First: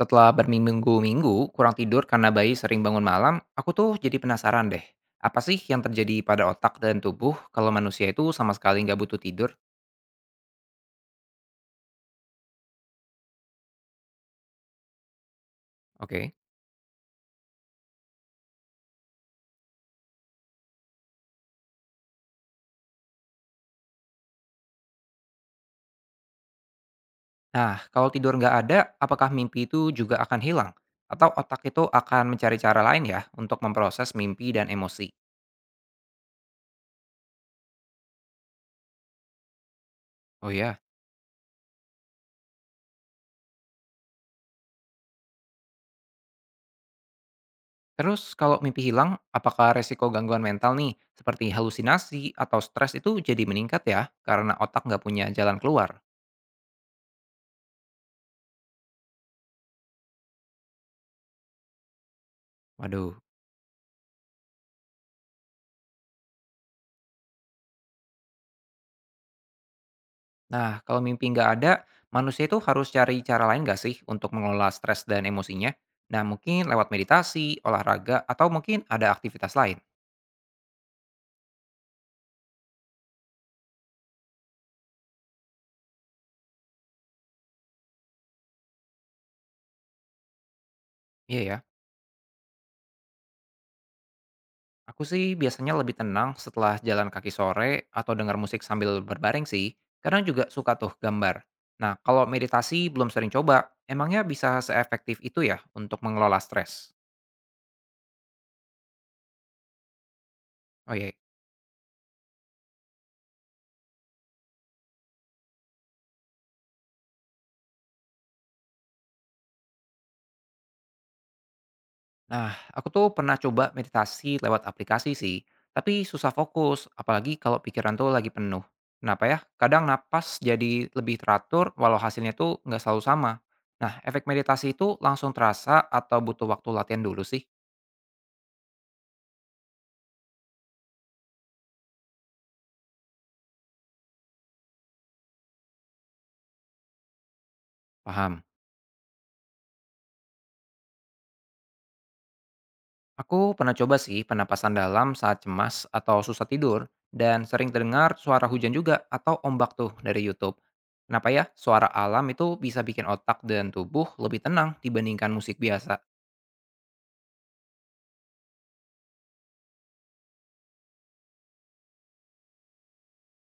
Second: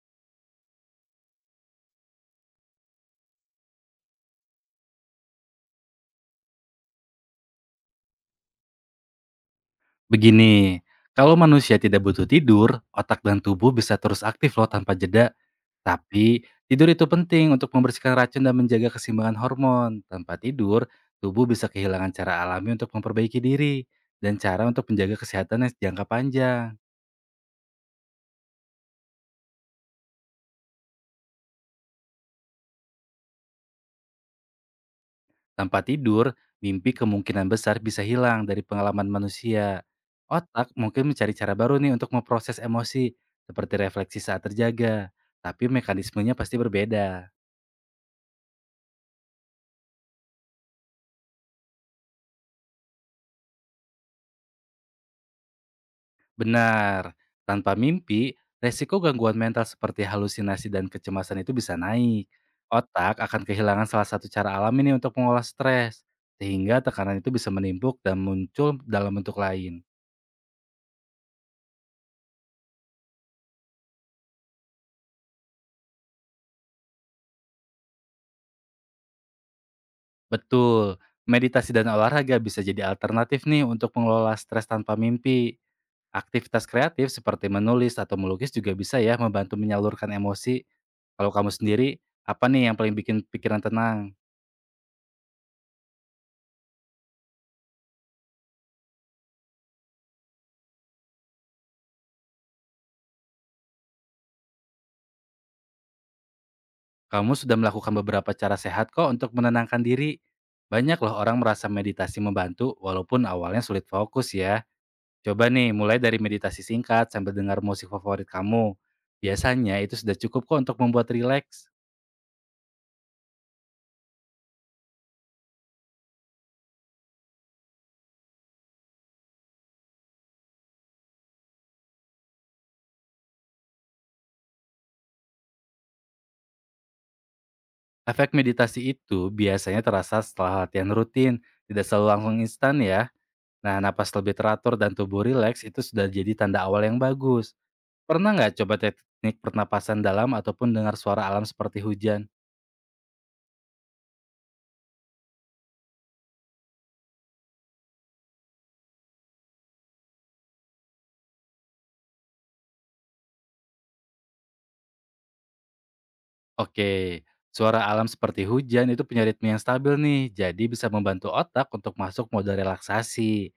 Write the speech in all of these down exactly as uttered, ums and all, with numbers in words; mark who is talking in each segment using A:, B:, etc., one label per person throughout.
A: Setelah berminggu-minggu kurang tidur karena bayi sering bangun malam, aku tuh jadi penasaran deh. Apa sih yang terjadi pada otak dan tubuh kalau manusia itu sama sekali nggak butuh tidur?
B: Begini, kalau manusia tidak butuh tidur, otak dan tubuh bisa terus aktif loh tanpa jeda.
A: Oke.
B: Tapi, tidur itu penting untuk membersihkan racun dan menjaga keseimbangan hormon. Tanpa tidur, tubuh bisa kehilangan cara alami untuk memperbaiki diri dan cara untuk menjaga kesehatan yang jangka panjang.
A: Nah, kalau tidur nggak ada, apakah mimpi itu juga akan hilang? Atau otak itu akan mencari cara lain ya untuk memproses mimpi dan emosi?
B: Tanpa tidur, mimpi kemungkinan besar bisa hilang dari pengalaman manusia.
A: Oh
B: Otak
A: ya.
B: mungkin mencari cara baru nih untuk memproses emosi, seperti refleksi saat terjaga. Tapi mekanismenya pasti berbeda.
A: Terus kalau mimpi hilang, apakah resiko gangguan mental nih, seperti halusinasi atau stres itu jadi meningkat ya karena otak nggak punya jalan keluar?
B: Benar, tanpa mimpi, resiko gangguan mental seperti halusinasi dan kecemasan itu bisa naik.
A: Waduh.
B: Otak akan kehilangan salah satu cara alami nih untuk mengolah stres, sehingga tekanan itu bisa menimpuk dan muncul dalam bentuk lain.
A: Nah, kalau mimpi nggak ada, manusia itu harus cari cara lain nggak sih untuk mengelola stres dan emosinya? Nah, mungkin lewat meditasi, olahraga, atau mungkin ada aktivitas lain.
B: Betul, meditasi dan olahraga bisa jadi alternatif nih untuk mengelola stres tanpa mimpi. Aktivitas kreatif seperti menulis atau melukis juga bisa ya membantu menyalurkan emosi. Kalau
A: Iya
B: kamu
A: ya,
B: sendiri, apa nih yang paling bikin pikiran tenang?
A: aku sih biasanya lebih tenang setelah jalan kaki sore atau dengar musik sambil berbaring sih. Kadang juga suka tuh gambar. Nah, kalau meditasi belum sering coba, emangnya bisa seefektif itu ya untuk mengelola stres?
B: Kamu sudah melakukan beberapa cara sehat kok untuk menenangkan diri.
A: Oh
B: Banyak
A: iya.
B: loh orang merasa meditasi membantu walaupun awalnya sulit fokus ya. Coba nih mulai dari meditasi singkat sambil dengar musik favorit kamu. Biasanya itu sudah cukup kok untuk membuat rileks.
A: Nah, aku tuh pernah coba meditasi lewat aplikasi sih, tapi susah fokus, apalagi kalau pikiran tuh lagi penuh. Kenapa ya? Kadang napas jadi lebih teratur, walau hasilnya tuh nggak selalu sama. Nah, efek meditasi itu langsung terasa atau butuh waktu latihan dulu sih?
B: Efek meditasi itu biasanya terasa setelah latihan rutin, tidak selalu langsung instan ya. Nah, napas lebih teratur dan tubuh rileks itu sudah jadi tanda awal yang bagus. Pernah
A: Paham.
B: nggak coba teknik pernapasan dalam ataupun dengar suara alam seperti hujan?
A: Aku pernah coba sih penapasan dalam saat cemas atau susah tidur, dan sering terdengar suara hujan juga atau ombak tuh dari YouTube. Kenapa ya? Suara alam itu bisa bikin otak dan tubuh lebih tenang dibandingkan musik biasa.
B: Oke, suara alam seperti hujan itu punya ritme yang stabil nih, jadi bisa membantu otak untuk masuk mode relaksasi.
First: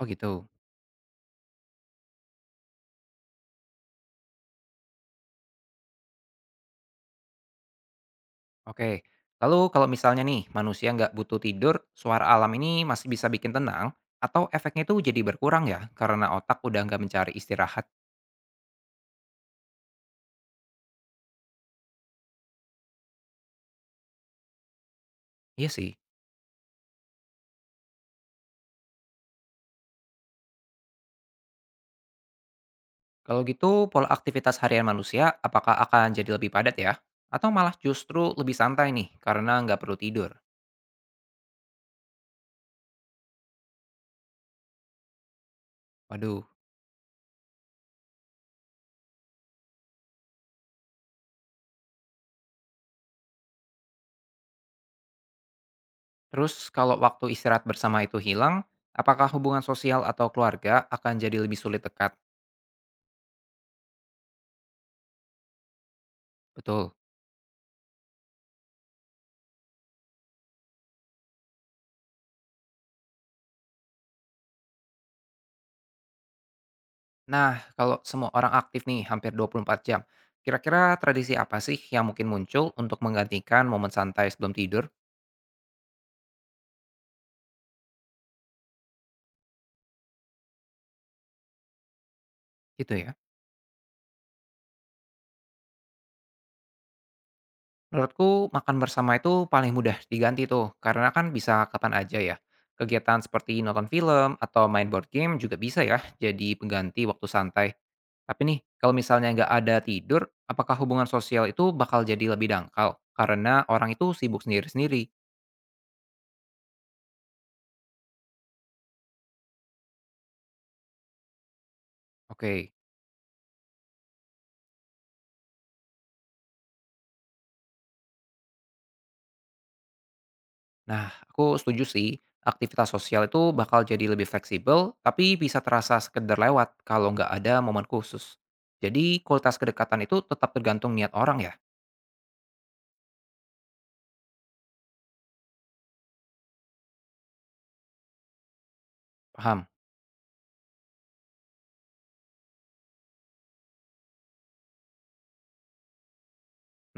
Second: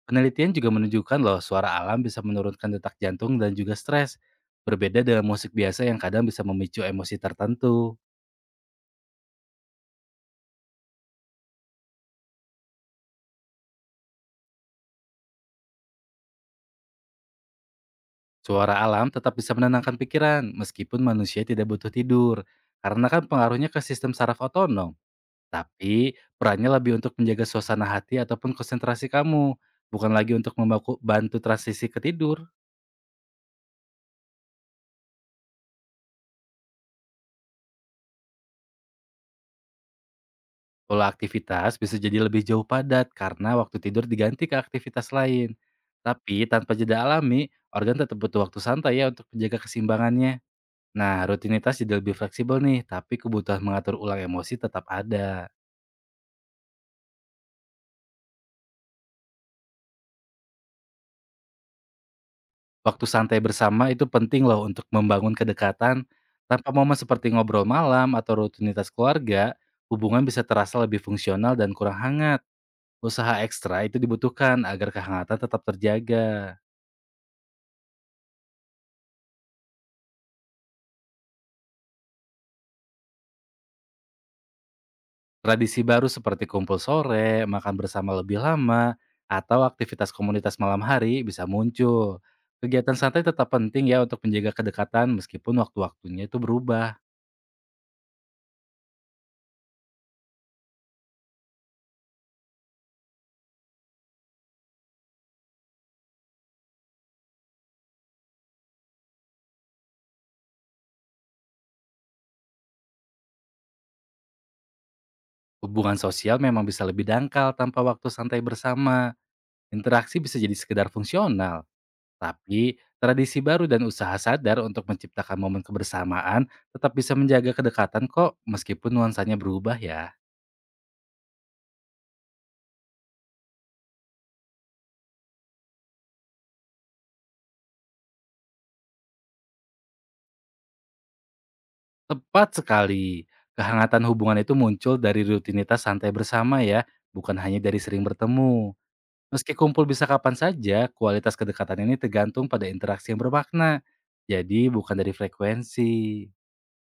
A: Oh gitu.
B: Penelitian juga menunjukkan loh suara alam bisa menurunkan detak jantung dan juga stres. Berbeda dengan musik biasa yang kadang bisa memicu emosi tertentu.
A: Oke, lalu kalau misalnya nih manusia nggak butuh tidur, suara alam ini masih bisa bikin tenang atau efeknya itu jadi berkurang ya karena otak udah nggak mencari istirahat?
B: Suara alam tetap bisa menenangkan pikiran meskipun manusia tidak butuh tidur. Karena kan pengaruhnya ke sistem saraf otonom.
A: Iya sih.
B: Tapi perannya lebih untuk menjaga suasana hati ataupun konsentrasi kamu. Bukan lagi untuk membantu transisi ke tidur.
A: Kalau gitu pola aktivitas harian manusia apakah akan jadi lebih padat ya? Atau malah justru lebih santai nih karena nggak perlu tidur?
B: Pola aktivitas bisa jadi lebih jauh padat karena waktu tidur diganti ke aktivitas lain.
A: Waduh.
B: Tapi tanpa jeda alami, organ tetap butuh waktu santai ya untuk menjaga keseimbangannya. Nah, rutinitas jadi lebih fleksibel nih, tapi kebutuhan mengatur ulang emosi tetap ada.
A: Terus kalau waktu istirahat bersama itu hilang, apakah hubungan sosial atau keluarga akan jadi lebih sulit dekat?
B: Waktu santai bersama itu penting loh untuk membangun kedekatan. Tanpa
A: Betul.
B: momen seperti ngobrol malam atau rutinitas keluarga, hubungan bisa terasa lebih fungsional dan kurang hangat. Usaha ekstra itu dibutuhkan agar kehangatan tetap terjaga.
A: Nah, kalau semua orang aktif nih hampir dua puluh empat jam, kira-kira tradisi apa sih yang mungkin muncul untuk menggantikan momen santai sebelum tidur?
B: Tradisi baru seperti kumpul sore, makan bersama lebih lama, atau aktivitas komunitas malam hari bisa muncul.
A: Gitu
B: Kegiatan
A: ya.
B: santai tetap penting ya untuk menjaga kedekatan meskipun waktu-waktunya itu berubah.
A: Menurutku makan bersama itu paling mudah diganti tuh, karena kan bisa kapan aja ya. Kegiatan seperti nonton film atau main board game juga bisa ya jadi pengganti waktu santai. Tapi nih, kalau misalnya nggak ada tidur, apakah hubungan sosial itu bakal jadi lebih dangkal? Karena orang itu sibuk sendiri-sendiri.
B: Hubungan sosial memang bisa lebih dangkal tanpa waktu santai bersama. Interaksi bisa jadi sekedar fungsional.
A: Oke,
B: Tapi, tradisi baru dan usaha sadar untuk menciptakan momen kebersamaan tetap bisa menjaga kedekatan kok meskipun nuansanya berubah ya.
A: nah, aku setuju sih, aktivitas sosial itu bakal jadi lebih fleksibel, tapi bisa terasa sekedar lewat kalau nggak ada momen khusus. Jadi, kualitas kedekatan itu tetap tergantung niat orang ya,
B: Tepat sekali. Kehangatan hubungan itu muncul dari rutinitas santai bersama ya, bukan hanya dari sering bertemu. Meski
A: paham?
B: kumpul bisa kapan saja, kualitas kedekatan ini tergantung pada interaksi yang bermakna. Jadi bukan dari frekuensi.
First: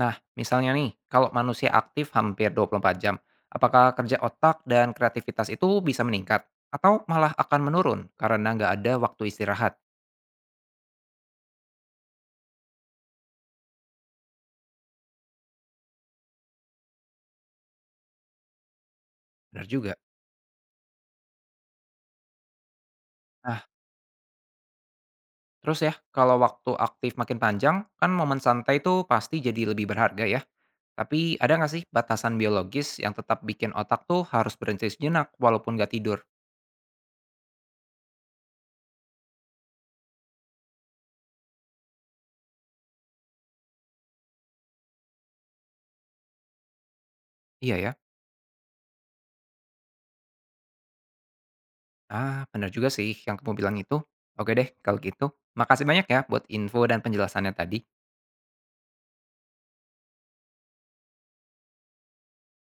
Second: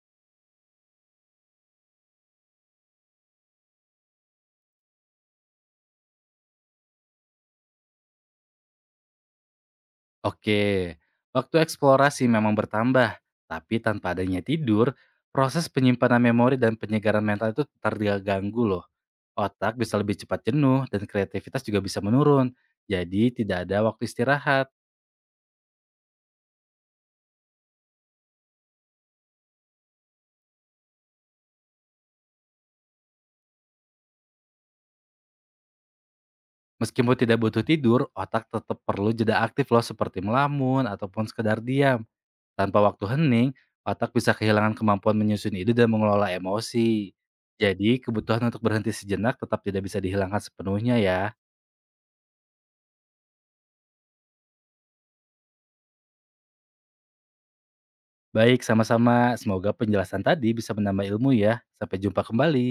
A: Nah, misalnya nih, kalau manusia aktif hampir dua puluh empat jam, apakah kerja otak dan kreativitas itu bisa meningkat? Atau malah akan menurun karena nggak ada waktu istirahat?
B: Oke, waktu eksplorasi memang bertambah, tapi tanpa adanya tidur, proses penyimpanan memori dan penyegaran mental itu terganggu loh.
A: Benar
B: Otak
A: juga.
B: bisa lebih cepat jenuh dan kreativitas juga bisa menurun. Jadi
A: Nah,
B: tidak ada waktu istirahat.
A: terus ya, kalau waktu aktif makin panjang, kan momen santai itu pasti jadi lebih berharga ya. Tapi ada nggak sih batasan biologis yang tetap bikin otak tuh harus berhenti sejenak walaupun nggak tidur?
B: Meskipun tidak butuh tidur, otak tetap perlu jeda aktif loh seperti melamun ataupun sekedar diam. Tanpa waktu hening, otak bisa kehilangan kemampuan menyusun ide dan mengelola emosi.
A: Iya ya?
B: Jadi, kebutuhan untuk berhenti sejenak tetap tidak bisa dihilangkan sepenuhnya ya.
A: Ah, benar juga sih yang kamu bilang itu. Oke deh, kalau gitu. Makasih banyak ya buat info dan penjelasannya tadi.
B: Baik, sama-sama. Semoga penjelasan tadi bisa menambah ilmu ya. Sampai jumpa kembali.